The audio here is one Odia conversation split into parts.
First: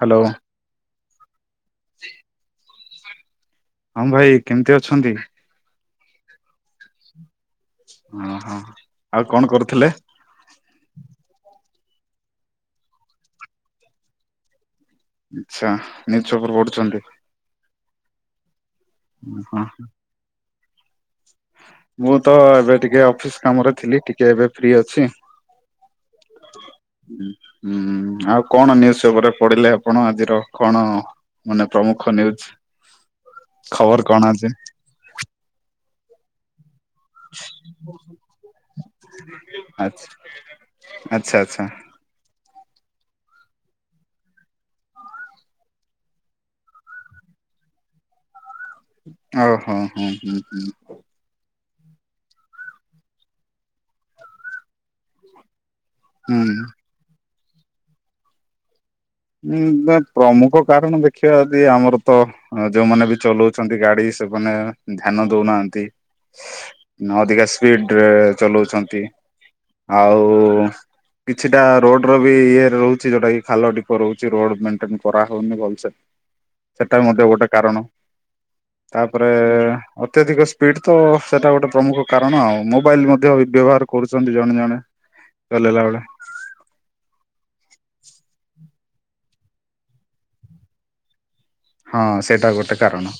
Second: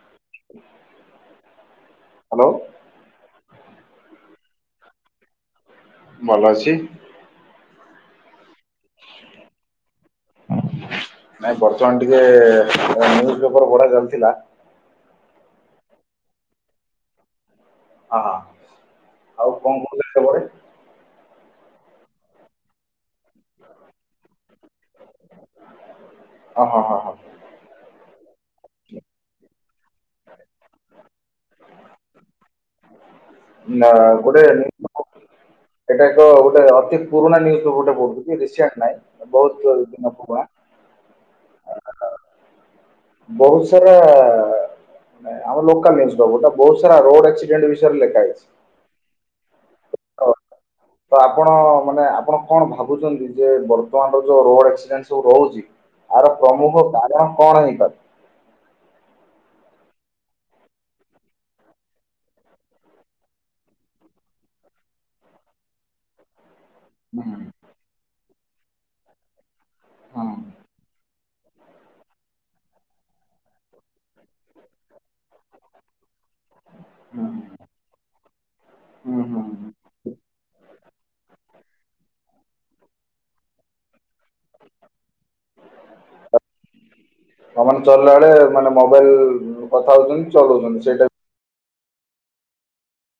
ହ୍ୟାଲୋ। ହ୍ୟାଲୋ। ହଁ ଭାଇ କେମିତି ଅଛନ୍ତି? ମଲାଛିୀ। ଓହୋ ଆଉ କଣ କରୁଥିଲେ? ନାଇଁ ବର୍ତ୍ତମାନ ଟିକେ ନିୁଜ ପେପର ପଡା ଚାଲିଥିଲା ଆଚ୍ଛା ନିୁଜ ପେପର ପଢୁଛନ୍ତି ହ ହ ଆଉ ହଁ। କଣ କା ପରେ? ମୁଁ ତ ଏବେ ଟିକେ ଅଫିସ କାମରେ ଥିଲି ଟିକେ ଏବେ ଫ୍ରି ଅଛି? ହଁ ହଁ ହଁ ହଁ ହୁଁ ଆଉ କଣ ନ୍ୟୁଜ୍ ପେପରରେ ପଢିଲେ ଆପଣ ଆଜିର କଣ? ମାନେ ପ୍ରମୁଖ ନ୍ୟୁଜ। ନା ଖବର କଣ ଗୋଟେ ଅଛି? ଏଟା ଏକ ଗୋଟେ। ପୁରୁଣା ନ୍ୟୁଜ୍ ପେପର ଟା ପଢୁଛି ରିସେଣ୍ଟ ନାଇଁ ବହୁତ ପୁରୁଣା। କତା [unintelligible] ବହୁତ ସାରା। ଆମ ଲୋକାଲ୍ ଏଇଟା ବହୁତ ସାରା ରୋଡ଼ ଆକ୍ସିଡେଣ୍ଟ ବିଷୟରେ ଲେଖା ହେଇଛି। ଓ ହୋ ହୋ ହଁ ହଁ। ତ ଆପଣ ମାନେ ଆପଣ କଣ ଭାବୁଛନ୍ତି ଯେ ବର୍ତ୍ତମାନର ଯୋଉ ରୋଡ଼ ଆକ୍ସିଡେଣ୍ଟ ସବୁ ହେଉଛି। ଏହାର ହୁଁ। ପ୍ରମୁଖ କାରଣ କଣ ହେଇପାରେ? ଉଁ ପ୍ରମୁଖ କାରଣ ଦେଖିବା ଯଦି ଆମର ତ ଯୋଉମାନେ ବି ଚଲାଉଛନ୍ତି ଗାଡ଼ି। ସେମାନେ ଧ୍ୟାନ ଦଉନାହାନ୍ତି। ହୁଁ ଅଧିକା ସ୍ପିଡରେ ଚଲାଉଛନ୍ତି। ହୁଁ ଆଉ କିଛିଟା ରୋଡ଼ ର ବି ଇଏରେ ରହୁଛି ଯୋଉଟା କି ଖାଲ ଢିପ। ରହୁଛି ରୋଡ଼ ମଣ୍ଟେନାନ୍ସ କରାହଉନି ଭଲସେ ସେଟା ବି ମଧ୍ୟ ହୁଁ ଗୋଟେ କାରଣ। ହୁଁ ତାପରେ ହୁଁ ହୁଁ ଅତ୍ୟଧିକ ସ୍ପିଡ ତ ସେଟା ଗୋଟେ ପ୍ରମୁଖ କାରଣ ଆଉ ମୁଁ ମୋବାଇଲ ମଧ୍ୟ ବ୍ୟବହାର। କରୁଛନ୍ତି ଜଣେ ଜଣେ ଚଲେଇବା ବେଳେ। ଆଉ ମାନେ ଚଳିଲା ମାନେ ମୋବାଇଲ କଥା ହଉଛନ୍ତି ଚଉଛନ୍ତି ସେଇଟା। ହଁ ସେଇଟା ଗୋଟେ କାରଣ।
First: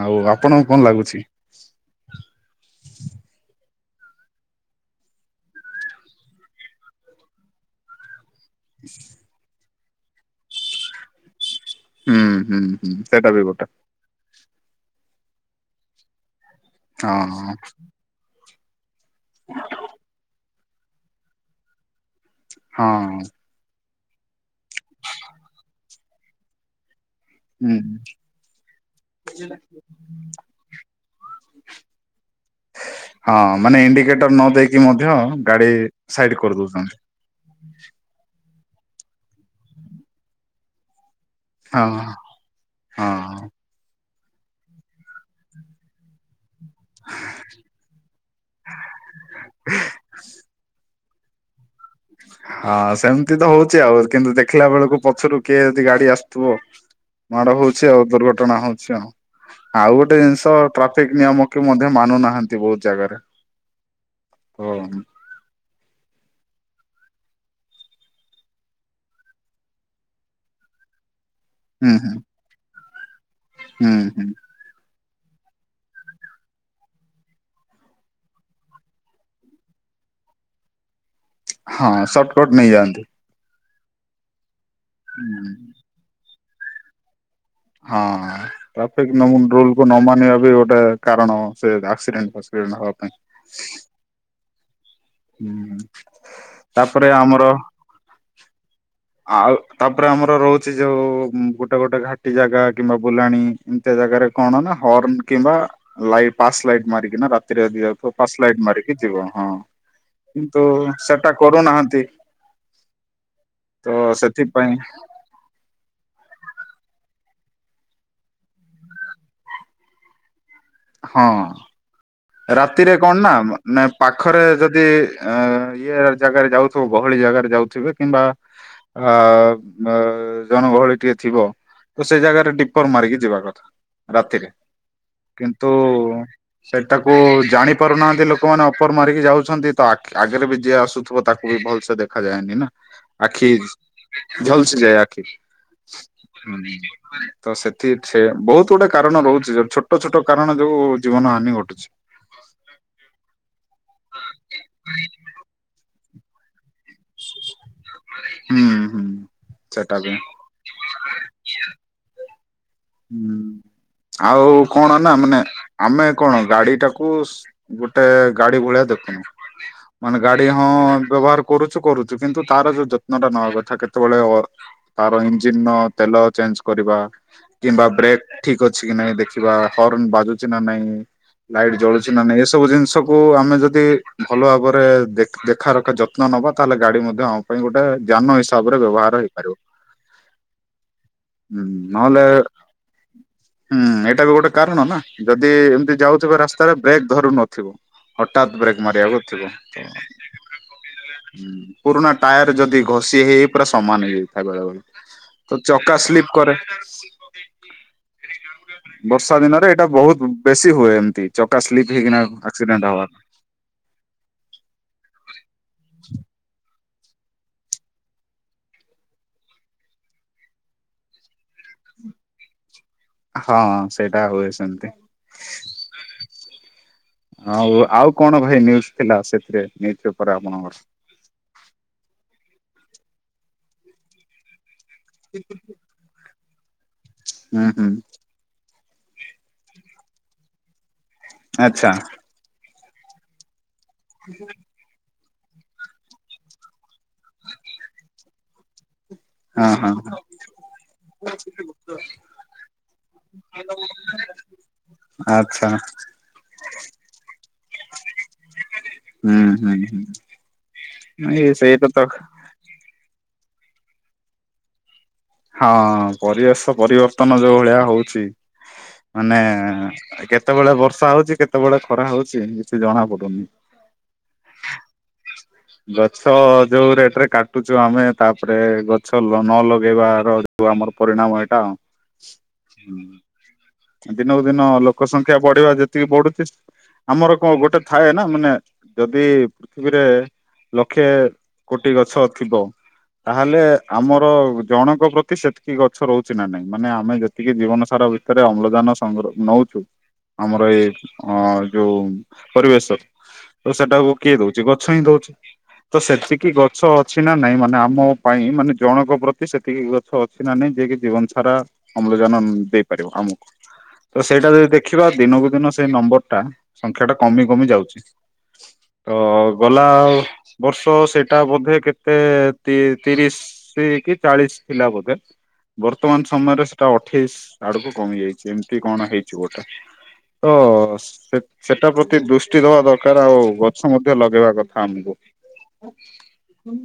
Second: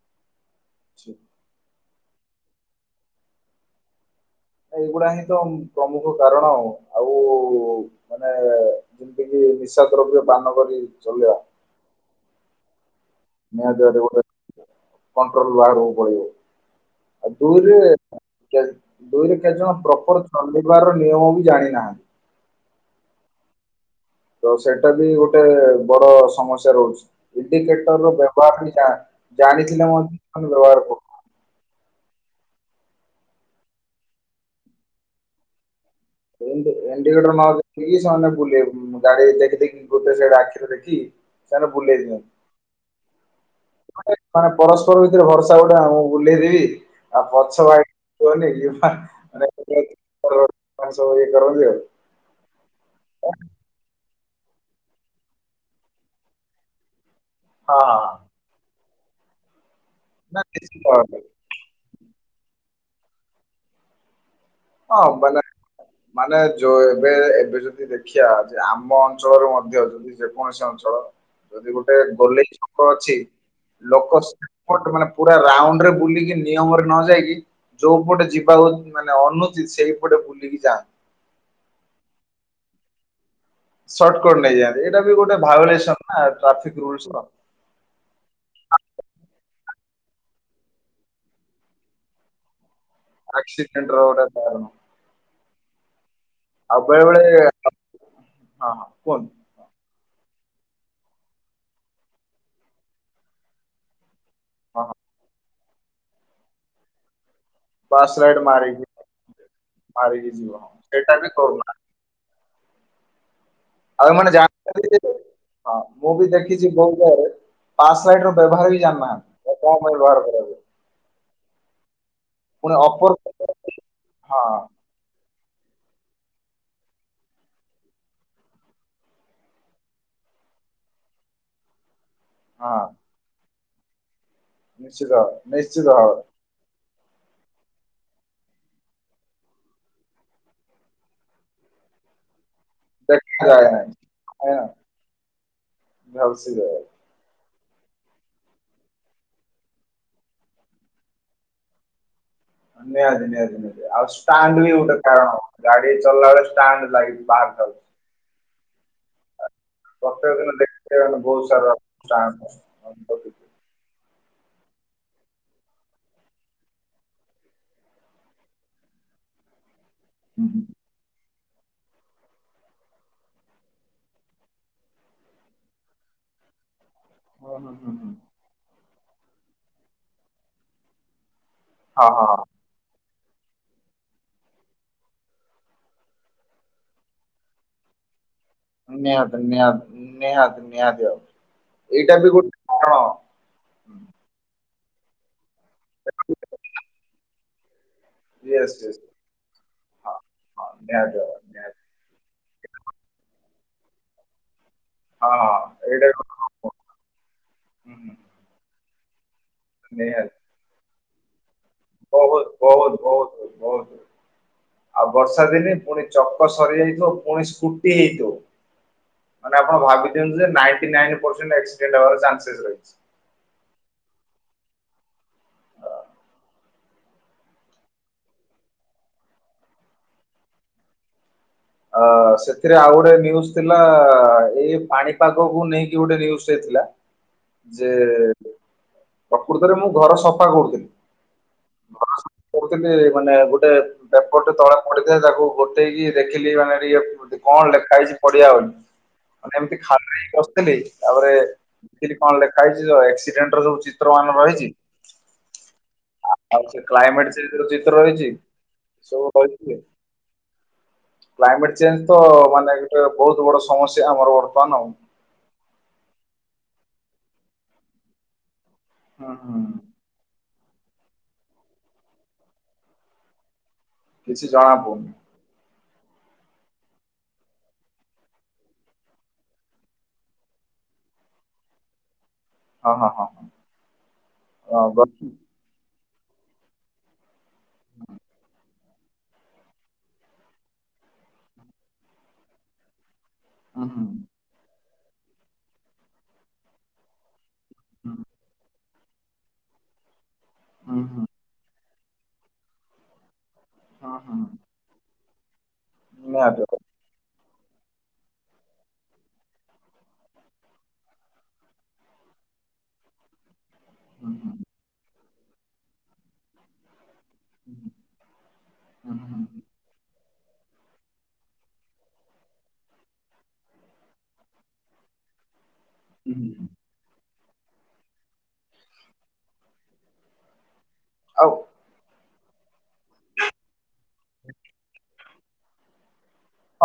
ଆଉ ଆପଣଙ୍କୁ କଣ ଲାଗୁଛି? ଏଇଗୁଡା ହିଁ ତ ପ୍ରମୁଖ କାରଣ ଆଉ। ମାନେ ହ [unintelligible] ଯେମିତି କିି [unintelligible] ନିଶା ଦ୍ରବ୍ୟ ପାନ କରି ଚଲେଇବା। ହୁଁ ହୁଁ ହୁଁ ସେଇଟା ବି ଗୋଟେ। ନିହାତି ଭାବରେ ଗୋଟେ କଣ୍ଟ୍ରୋଲ ବାହାରକୁ ପଳେଇବ। ହଁ। ଦୁଇ ରୁ କେତେଜଣ ପ୍ରପର୍ ରବିବାରର ନିୟମ ବି ଜାଣିନାହାନ୍ତି। ହଁ। ତ ସେଇଟା ବି ଗୋଟେ ବଡ ସମସ୍ୟା ରହୁଛି। ହୁଁ ଇଣ୍ଡିକେଟର ବ୍ୟବହାର ଜା-ଜାଣିଥିଲେ ମଧ୍ୟ ବ୍ୟବହାର କର ନାହାଁନ୍ତି। ହଁ ମାନେ ଇଣ୍ଡିକେଟର ନ ଦେଇକି ମଧ୍ୟ ଗାଡ଼ି [unintelligible] ଇଣ୍ଡିକେଟର ନ ଦେଖେଇ କି ସେମାନେ ବୁଲିବାକୁ ଗାଡି ଦେଖି ଦେଖି ଗୋଟେ ସେଇଟା ଆଖିରେ ଦେଖି। ହଁ ହଁ [unintelligible] ମାନେ ପରସ୍ପର ଭିତରେ ଭରସା ଗୋଟେ ମୁଁ ବୁଲେଇଦେବି। ଆଉ ପଛ [unintelligible] [unintelligible] ହ [unintelligible] ହଁ ସେମତି ତ ହଉଚି ଆଉ କିନ୍ତୁ ଦେଖିଲା ବେଳକୁ ପଛରୁ କିଏ ଯଦି ଗାଡି ଆସୁଥିବ। ମାଡ ହଁ ହଉଚି ଆଉ ହଁ ଦୁର୍ଘଟଣା ହଉଛି ଆଉ। ଆଉ ଗୋଟେ ନା ଜିନିଷ ନିଶ୍ଚିତ ଭାବରେ ଟ୍ରାଫିକ ନିୟମ କି ମଧ୍ୟ ମାନୁନାହାନ୍ତି ବହୁତ ଜାଗାରେ। ଓ ହଁ ମାନେ ମାନେ ଯୋଉ ଏବେ ଏବେ ଯଦି ଦେଖିବା ଯେ ଆମ ଅଞ୍ଚଳରୁ ମଧ୍ୟ ଯଦି ଯେକୌଣସି ଅଞ୍ଚଳ ଯଦି ହୁଁ ହୁଁ ଗୋଟେ ଗୋଲେଇ ଛକ ଅଛି ହୁଁ ଲୋକ ହୁଁ ସେପଟୁ ମାନେ ପୁରା ରାଉଣ୍ଡ ରେ ବୁଲିକି ନିୟମ ରେ ନ ଯାଇକି ଯୋଉପଟେ ଯିବାକୁ ମାନେ ଅନୁ ଚିତ୍ ସେଇପଟେ ବୁଲିକି ଯା। ହଁ ସଟକଟ ନେଇଯାଆନ୍ତି। ସଟ୍ କଟ ନେଇଯାଆନ୍ତି। ଏଇଟା ବି ଗୋଟେ ହୁଁ, ଭାଉଲେସନ ନା ଟ୍ରାଫିକ ରୁଲସ ର। ହଁ। ଟ୍ରାଫିକ ରୁଲକୁ ନ ମାନିବା ବି ଗୋଟେ କାରଣ ସେ ଆକ୍ସିଡେଣ୍ଟ ଫାକ୍ସିଡେଣ୍ଟ ହବା। ପାଇଁ। ଆକ୍ସିଦେଣ୍ଟ ର ଗୋଟେ କାରଣ। ହୁଁ। ଆଉ ବେଳେ ତାପରେ ଆମର ବେଳେ ହଁ ହଁ। କୁହନ୍ତୁ ଆଉ ତାପରେ ଆମର ରହୁଚି ଯଉ ଗୋଟେ ଗୋଟେ ଘାଟି ଜାଗା କିମ୍ବା ବୁଲାଣି ଏମିତିଆ ଜାଗାରେ କଣ ନା ହଁ ହଁ ହର୍ନ କିମ୍ବା ଲାଇ ପାସ୍ ଲାଇଟ୍ ମାରିକିନା ରା ରାତି ରେ ବି ଯାଉଥିବ ପାସ୍ ଫାସ୍ ଲାଇଟ୍ ଲାଇଟ ମାରିକି ଯିବ ହଁ। ମାରିକି ଯିବ କିନ୍ତୁ ହଁ ସେଇଟା ବି ସେଟା କରୁନା କରୁନାହାନ୍ତି। ତ ଆଉ ମାନେ ଜା ସେଥିପାଇଁ [unintelligible] ହଁ ମୁଁ ବି ଦେ ଖିଚି ବୋହୁତ ଜାଗାରେ ପାସାଇଡ୍ ର ବ୍ୟବହାର ବି ଯାଣିନାହାନ୍ତି କଣ ପାଇଁ ବ୍ୟବହାର କରାଯାଏ। ହଁ ରାତିରେ ଅପର କଣ ନା ମାନେ ପାଖରେ ହଁ ଯଦି ଅ ଇଏ ଜାଗାରେ ଯାଉଥୁବ ଗହଳି ଜାଗାରେ ଯାଉଥିବେ କିମ୍ବା ଆ ଜନଗହଳି ଟିକେ ଥିବ। କୁ ସେଇ ଜାଗାରେ ହଁ ଡିପର ମାରିକି ଯିବା କଥା ରାତିରେ ନିଶ୍ଚିତ ଭାବେ କିନ୍ତୁ ନିଶ୍ଚିତ ଭାବେ ସେ ତାକୁ ଜାଣି ପାରୁନାହାନ୍ତି ଲୋକମାନେ ଅପର ମାରିକି ଯାଉଛନ୍ତି। ତ ଆ-ଆଗରେ ବି ଯିଏ ଆସୁଥିବ ତାକୁ ବି ଭଲସେ ଦେଖାଯାଏନି ନା। ଆଖି ଦେଖାଯାଏ ନାହିଁ ଆଜ୍ଞା। ଝଲସି ଯାଏ ଆଖି ଝଲସି ଯାଏ ହୁଁ। ତ ସେଥି ସେ ବହୁତ ଗୋଟେ କାରଣ ରହୁଚି ଯୋଉ ଛୋଟ ଛୋଟ କାରଣ ଯୋଉ ଜୀବନ ହାନି ଘଟୁଛି। ନିହାତି ନିହାତି ନିହାତି ଆଉ ଷ୍ଟାଣ୍ଡ ବି ଗୋଟେ କାରଣ ଗାଡ଼ି ଚଲାବେଳେ ଷ୍ଟାଣ୍ଡଲାଇଟ୍ ବାହାରି ଯାଉଛି। ହୁଁ ହୁଁ। ସେଟା ବି ହୁଁ ପ୍ରତ୍ୟେକ ଦିନ ଦେଖାଇବା ବହୁତସାର ଷ୍ଟାଣ୍ଡ। ହୁଁ। ଆଉ କଣ ନା ମାନେ, ଆମେ କଣ ଗାଡି ଟାକୁ ଗୋଟେ ଗାଡି ଭଳିଆ ଦେଖୁନୁ ମାନେ ହୁଁ ଗାଡି ହଁ ବ୍ୟବହାର କରୁଛୁ କରୁଛୁ କିନ୍ତୁ ତାର ଯୋଉ ଯତ୍ନଟା ନବା କଥା, କେତେବେଳେ ଅର୍ ତାର ଇଞ୍ ର ତେଲ ଚେନ୍ କରିବା। ଓ ହୋ। କିମ୍ବା ବ୍ରେକ୍ ଠିକ୍ ଅଛିକି ନାଇଁ ଦେଖିବା, ହର୍ନ୍ ବାଜୁଚିକି ନାଇଁ? ଲାଇଟ୍ ହଁ ଜଳୁଚି ନା ହଁ ନାଇଁ ଏ ସବୁ ଜିନିଷ କୁ ଆମେ ଯଦି ଭଲ ଭାବରେ ଦେଖା ରଖା ଯତ୍ନ ନେବା, ତାହେଲେ ଗାଡି ମଧ୍ୟ ଆମ ପାଇଁ ଗୋଟେ ଜ୍ଞାନ ହିସା ତାପରେ, ବ୍ୟବହାର ନିହାତି ହେଇପାରିବ ନିହାତି ନିହାତି ନିହାତି ଆଉ ଏଇଟା ନହେଲେ ବି ଗୋଟେ କାରଣ। ହୁଁ ଏଇଟା, ବି ଗୋଟେ କାରଣ ନା ଯଦି ଏମିତି ଯାଉଥିବ ରାସ୍ତାରେ ବ୍ରେକ୍ ଧରୁନ ହଠାତ୍ ୟେସ୍ ବ୍ରେକ୍ ୟେସ୍ ମାରିବାକୁଥିବ ତ ହଁ ହଁ ନିହାତି ଭାବରେ ନିହାତି ପୁରୁଣା ଟାୟାର ଯଦି ଘଷି ହେଇ ହେଇ ପୁରା ସମାନ ହେଇଯାଇଥାଏ ବେଳେ ବେଳେ। ହଁ ତ ହଁ ଚକା ଏଇଟା ସ୍ଲିପ୍ ଗୋଟେ କରେ। ହୁଁ ହୁଁ। ବର୍ଷା ଦିନରେ ଏଇଟା ବହୁତ ନିହାତି ବେଶୀ ହୁଏ, ଏମିତି ଚ ବହୁତ ବହୁତ ବହୁତ ବହୁତ। ଆଉ ବର୍ଷା ଦିନେ ପୁଣି ଚକ ସରିଯାଇଥିବ, ପୁଣି ସ୍କୁଟି ହେଇଥିବ ମାନେ ଆପଣ ଭାବି ଦିଅନ୍ତୁ ଯେ ନାଇଣ୍ଟ ନାଇନି ପର୍ସେଣ୍ଟ ଏକ୍ସିଡେଣ୍ଟ ହବାର ଚାଞ୍ଚେସ ଅଛି। ହଁ ସେଇଟା ହୁଏ ସେମିତି। ଆଉ ଆଉ କଣ ଭାଇ ନିୟୁଜୁ ଥିଲା, ସେଥିରେ ନିୟୁଜୁ ପେପର ଆପଣଙ୍କର ଏଥିରେ ଆଉ ଗୋଟେ ନିୟୁଜୁ ଥିଲା, ଏଇ ପାଣିପାଗକୁ ନେଇକି ଗୋଟେ ନିୟୁଜୁ ଟେ ଥିଲା। ହୁଁ ହୁଁ ଯେ ପ୍ରକୃତରେ ମୁଁ ଘର ସଫା କରୁଥିଲି। ଆଚ୍ଛା। [unintelligible] ମାନେ ଗୋଟେ ପେପର ଟେ ତଳେ ପଡିଥିଲା ତାକୁ ଗୋଟେଇକି ଦେଖ ଦେଖିଲି ମାନେଇଏ କଣ ଲେଖା ହେଇଛି ପଢିଆ ଆଉ। ମାନେ ହଁ ଏମିତି ହଁ ଖାଲି ବସିଥିଲି ତାପରେ, ଦେଖିଲି କଣ ଲେଖା ହେଇଛି ଏକ୍ସିଡେଣ୍ଟ ର ଯୋଉ ଚିତ୍ର କଣ ରହିଛି? ଆଛା। ଆଉ ସେ କ୍ଲାଇମେଟ ଚେ ଚିତ୍ର ହେଇଛି ହୁଁ ହୁଁ [unintelligible] ହୁଁ। ଏ କ୍ଲାଇମେଟ ସେଇଟା ଚେଞ୍ଜ ତ ମାନେ ଗୋଟେ ବହୁତ ବଡ ସମସ୍ୟା ଆମର ବର୍ତ୍ତମାନ ଆଉ। ହଁ, ପରିବେଶ ପରିବର୍ତ୍ତନ ଯୋଉ ଭଳିଆ ହଉଛି। ହୁଁ ମାନେ ହୁଁ କେ କେତେବେଳେ ବର୍ଷା ହଉଛି, କେତେବେଳେ ଖରା ହଉଛି, କିଛି ଜଣା ପଡୁନି। କିଛି ଜଣାପଡୁନି। ଗଛ ଯୋଉ ରେଟ ରେ କାଟୁଛୁ ଆମେ ତାପରେ, ଗଛଲ ନ ଲଗେଇବା ର ରିବୁ [unintelligible] ଆମର ପରିଣାମ ଏଇଟା। ହଁ, ଆଉ। ହଁ, ହ। ଦିନକୁ ଦିନ ଲୋକ ସଂଖ୍ୟା ବଢିବା ଯେତିକି ବଢୁଛି, ଆମର କଣ ଗୋଟେ ଥାଏ ନା, ମାନେ ଯଦି ପୃଥିବୀରେ ଲକ୍ଷେ, କୋଟି ଗଛ ଥିବ ତାହେଲେ, ହୁଁ ହୁଁ ଆମର ଜଣଙ୍କ ପ୍ରତି ସେତିକି ଗଛ ରହୁଛି ନା, ନାଇଁ, ମାନେ ଆମେ ଯେ ଏତିକି ଜୀବନ ସାର ହୁଁ ଭିତରେ ଅମ୍ଳଜାନ ସଂଗହ ନଉଛୁ, ଆମର ଏଇ ହୁଁ ହୁଁ ଅ ଯୋଉ ପରିବେଶ ତ ସେଟାକୁ ହୁଁ କିଏ ହୁଁ ଦଉଛି? ଗଛ ହିଁ ଦଉଛି। ତ ସେତିକି ନିହାତି। ଭାବେ। ଗଛ ଅଛି ନା ନାଇଁ, ମା ନା, ଆମ ପାଇଁ, ମାନେ ଜଣଙ୍କ ପ୍ରତି ସେତିକି ଗଛ ଅଛି, ନା, ନାଇଁ, ଯିଏକି ଜୀବନ ସାରା ଅମ୍ଳଜାନ ଦେଇପାରିବ। ଆମୁ, ତ ହୁଁ ସେଇଟା ହୁଁ ଯଦି ଦେଖିବା, ଦିନକୁ ଦିନ ସେଇ ନମ୍ବର ଟା ସଂଖ୍ୟା ଟା କମି କମି ହୁଁ ଯାଉଛି, ତ ହୁଁ ହୁଁ ଗଲା ଆଉ ବର୍ଷ ସେଇଟା ବୋଧେ କେତେ, ତି ତିରିଶ କି, ଚାଳିଶ ଥିଲା ବୋଧେ? ବର୍ତ୍ତମାନ ହୁଁ ସମୟରେ ହୁଁ। ସେଟା ଅଠେଇଶ ଆଡକୁ କମିଯାଇଛି, ଏମିତି କଣ ହେଇଛି ଗୋଟେ, ତ ସେ, ଆଉ ସେଟା ପ୍ରତି ଦୃଷ୍ ଷ୍ଟି, ଦବା ଦରକାର, ଆଉ ଗଛ ମଧ୍ୟ ଲଗେଇବା କଥା ଆମକୁ।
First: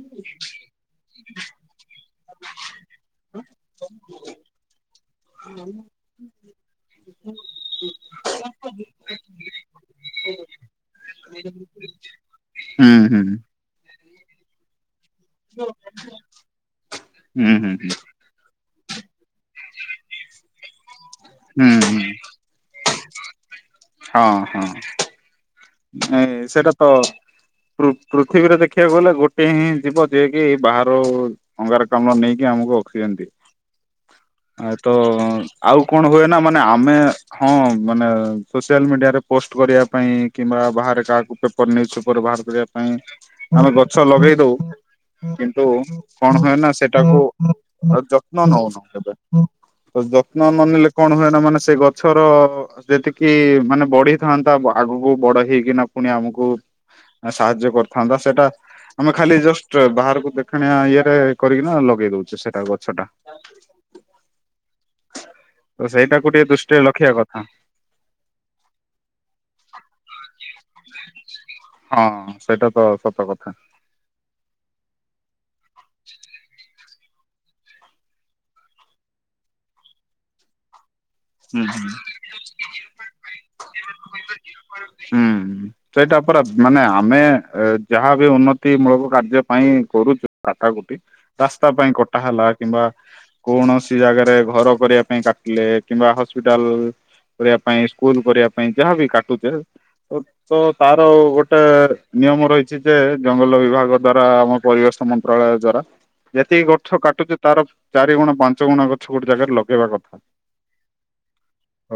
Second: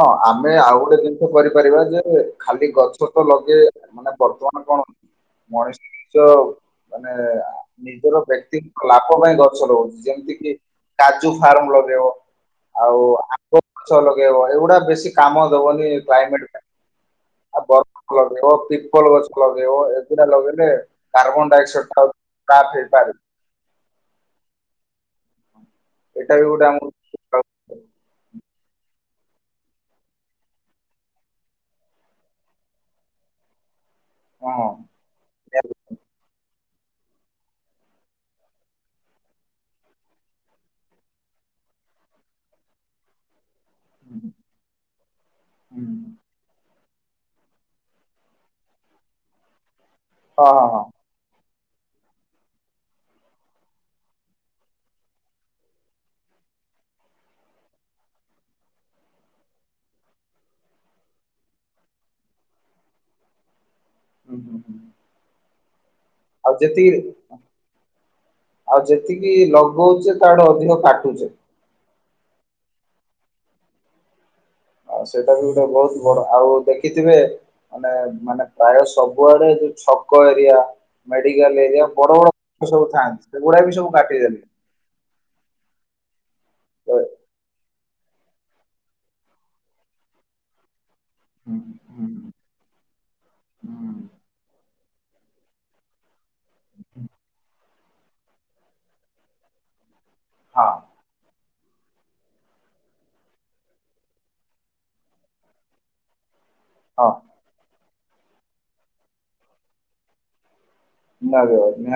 ହଁ, ଆମେ ଆଉ ଗୋଟେ ଜିନିଷ କରିପାରିବା, ଯେ ଖାଲି ଗଛ ତ ଲଗେଇ, ମାନେ ବର୍ତ୍ତମାନ କଣ? ହଁ। ମଣିଷ ନିଜ ମାନେ ନିଜର ବ୍ୟକ୍ତିଙ୍କ ଲାଭ ପାଇଁ ଗଛ ରହୁଛି, ଯେମିତି କିି କାଜୁ ଫାର୍ମ ଲଗେଇବ, ହୁଁ ଆଉ ହୁଁ ଆମ୍ବ ମାଛ ଲଗେଇବ, ଏଇଗୁଡା ବେଶୀ କାମ ଦବନି [unintelligible] ହୁଁ ହୁଁ ଗଛ। ଲଗେଇବ, ଏଗୁଡା ଲଗେଇଲେ କାର୍ବନ ହୁଁ ଡାଇଅକ୍ସାଇଡ ହୁଁ ଟାପ ହେଇପାରିବ। ହଁ, ହଁ, ଏଇଟା ବି ନାଇ ଗୋଟେ ସେଟା ଆମ ତ ପୃ, ପୃଥିବୀରେ ଦେଖିବାକୁ ଗଲେ, ଗୋଟେ ହିଁ ଯିବ, ଯିଏ କିି ବାହାରୁ ଅଙ୍ଗାର କମ୍ଳ ନେଇକି, ଆମକୁ ଅକ୍ସିଜେନ ଦିଏ। ଆ ହଁ ତ, ନିହାତି। ଆଉ କଣ ହୁଏ, ନା ମାନେ ନା, ଆମେ ହଁ, ମାନେ ସୋସିଆଲ ମିଡିଆରେ ପୋଷ୍ଟ କରିବା ପାଇଁ କିମ୍ବା, ବାହାରେ କାହାକୁ ପେପର ନିୁଉଜ ପେପର ବାହାର କରିବା ପାଇଁ ଆମେ ଗଛ ହୁଁ, ଲଗେଇ ଦଉ, କିନ୍ତୁ ହୁଁ, କଣ ହୁଏନା ସେ ଟାକୁ ଆ ଯତ୍ନ ନଉନ କେବେ, ତ ହଁ ଯତ୍ନ ହଁ ହଁ ନନେଲେ କଣ ହୁଏ ନା ମାନେ ସେ ଗଛର ଯେତିକି ମାନେ ବଢିଥାନ୍ତା, ଆଗକୁ କୁ ବଡ ହେଇକି ନା ପୁଣି ଆମକୁ ସାହାଯ୍ୟ କରିଥାନ୍ତା, ସେଇଟା ଆମେ ଖାଲି ଜଷ୍ଟ ବାହାରକୁ ଦେଖାଣିଆ ଇଏରେ କରିକିନା ଲଗେଇ ଦଉଛେ, ସେଟା ଗଛ ଟା ହୁଁ, ହୁଁ, ହୁଁ। ତ ସେଇଟାକୁ ଟିକେ ଆଉ ଦୃଷ୍ଟିରେ ଯେତିକି, ରଖିବା କଥା। ଆଉ ଯେତିକି ଲଗଉଚେ ତାଠୁ ଅଧିକ କାଟୁଛି। ହଁ, ସେଇଟା ତ ସତ କଥା। ଆଉ ସେଇଟା ବି ଗୋଟେ ବହୁତ ବଡ, ଆଉ ଦେଖି ଥିବେ, ମାନେ ମାନେ ପ୍ରାୟ ସବୁଆଡେ ଯୋଉ ଛକ ଏରିଆ ହୁଁ ମେଡିକାଲ ହୁଁ ଏରିଆ, ବଡ ବଡ ସବୁ ଥାନ୍ତି ସେଗୁଡା ବି ସବୁ କାଟିଦଲେ। ହୁଁ। ସେଇଟା ପରା ମାନେ, ଆମେ ଏ ଯାହା ବି ଉନ୍ନତି ମୂଳକ କାର୍ଯ୍ୟ ପାଇଁ କରୁଚୁ [unintelligible] ହଁ ରାସ୍ତା ପାଇଁ କଟା ହେଲା, କିମ୍ବା କୌଣସି ଜାଗାରେ ଘର କରିବା ପାଇଁ କାଟିଲେ କିମ୍ବା ହସ୍ପିଟାଲ କରିବା ପାଇଁ ସ୍କୁଲ କରିବା ପାଇଁ ଯାହାବି କାଟୁଚେ ତ ତ ତାର ଗୋ ଗୋଟେ ନିୟମ ରହିଛି ଯେ ଜଙ୍ଗଲ ବିଭାଗ ଦ୍ଵାରା ଆମ ପରିବେଶ ମନ୍ତ୍ରାଳୟ ଦ୍ଵାରା, ଯେତିକି ଗଛ ହଁ କାଟୁଛି ତାର ଚାରି ଗୁଣ ପାଞ୍ଚ ଗୁଣ ଗଛ ଗୋଟେ ଜାଗାରେ ଲଗେଇବା କଥା।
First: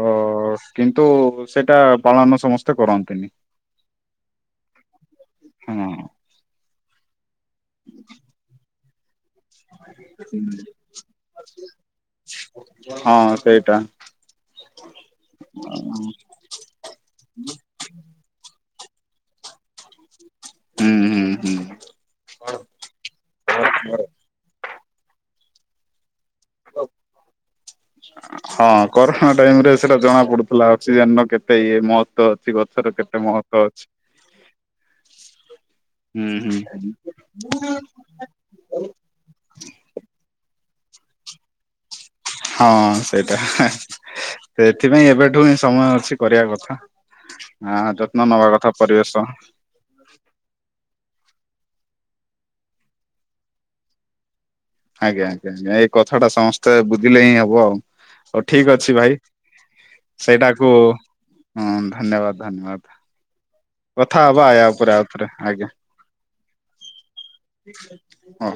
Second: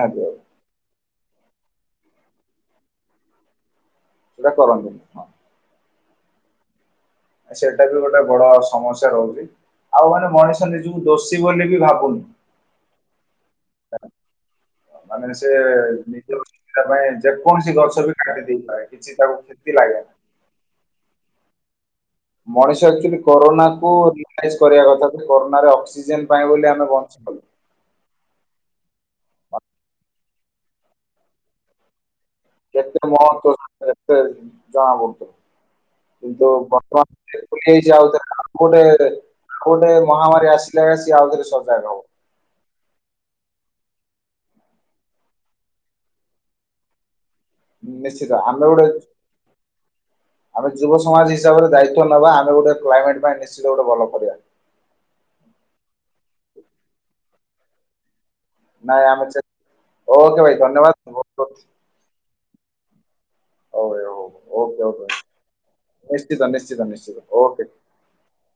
ଅ କିନ୍ତୁ ସେଇଟା ପାଳନ ସମସ୍ତେ କରନ୍ତିନି। ସେଟା କରନ୍ତିନି ହଁ। ହୁଁ। ସେଇଟା ବି ଗୋଟେ ବଡ ସମସ୍ୟା ରହୁଛି ଆଉ ମାନେ, ମଣିଷ ନିଜକୁ ଦୋଷୀ ବୋଲି ବି ଭାବୁନି ହଁ। ସେଇଟା [unintelligible] ମାନେ ସେ ନିଜ ଅସୁବିଧା ପାଇଁ ଯେକୌଣସି ଗଛ ବି କାଟି ଦେଇପାରେ। କିଛି ତାକୁ କ୍ଷତି ଲାଗେନା। ହୁଁ ହୁଁ ହୁଁ। ମଣିସ ଏକ୍ଚୁଆଲି କରୋନା କୁ ରିଭାଇସ୍ କରିବା କଥା କରୋନା ରେ ଅସିକ୍ଜେନ ପାଇଁ ବୋଲି ଆମେ ବଞ୍ଚି ପାରୁ ହଁ କରୋନା ଟାଇମ୍ ରେ ସେଟା ଜଣା ପଡୁଥିଲା ଅକ୍ସିଜେନ ର କେତେ ଇଏ ମହତ୍ କେତେ ମହତ୍ୱ [unintelligible] କେତେ ଜଣାପଡ଼ୁଥିଲା। ହୁଁ କିନ୍ତୁ ହୁଁ ବର୍ତ୍ତମାନ ଫେର୍ ଫୁଲି ଆଉଥରେ ଆଉ କୋଟେ ଆଉ କୋଟେ ମହାମାରୀ ଆସି ଥିଲା ସିଏ ଆଉଥରେ ସଜାଗା ହବ ହଁ ସେଇଟା ସେଥିପାଇଁ ଏବେଠୁ ହିଁ ସମୟ ଅଛି କରିବା କଥା। ହଁ ଯତ୍ନ ନିଶ୍ଚିତ ନବା ଆମେ କଥା ଗୋଟେ ପରିବେଶ ଆମେ ଯୁବ ସମାଜ୍ ହିସାବ ରେ ଦାୟିତ୍ବ ନେବା ଆମେ ଗୋଟେ କ୍ଲାଇମେଟ୍ ପାଇଁ ନିଶ୍ଚିତ ଗୋଟେ ଭଲ କରିବା। ଆଜ୍ଞା ଆଜ୍ଞା ଆଜ୍ଞା ଏଇ କଥାଟା ସମସ୍ତେ ବୁଝିଲେ ହିଁ ହବ ଆଉ। ଆଉ ଠିକ୍ ଅଛି ନାଇଁ ଭାଇ ଆମେ ଓକେ ଭାଇ ସେଇଟାକୁ ଧନ୍ୟବାଦ ହୁଁ ଧନ୍ୟବାଦ୍। ଧନ୍ୟବାଦ କଥା ହବା ଆୟା ଓକେ ଉପରେ ଓକେ ଆଉ ଥରେ ଆଜ୍ଞା। ନିଶ୍ଚିତ ନିଶ୍ଚିତ ନିଶ୍ଚିତ ଓକେ। ହଉ।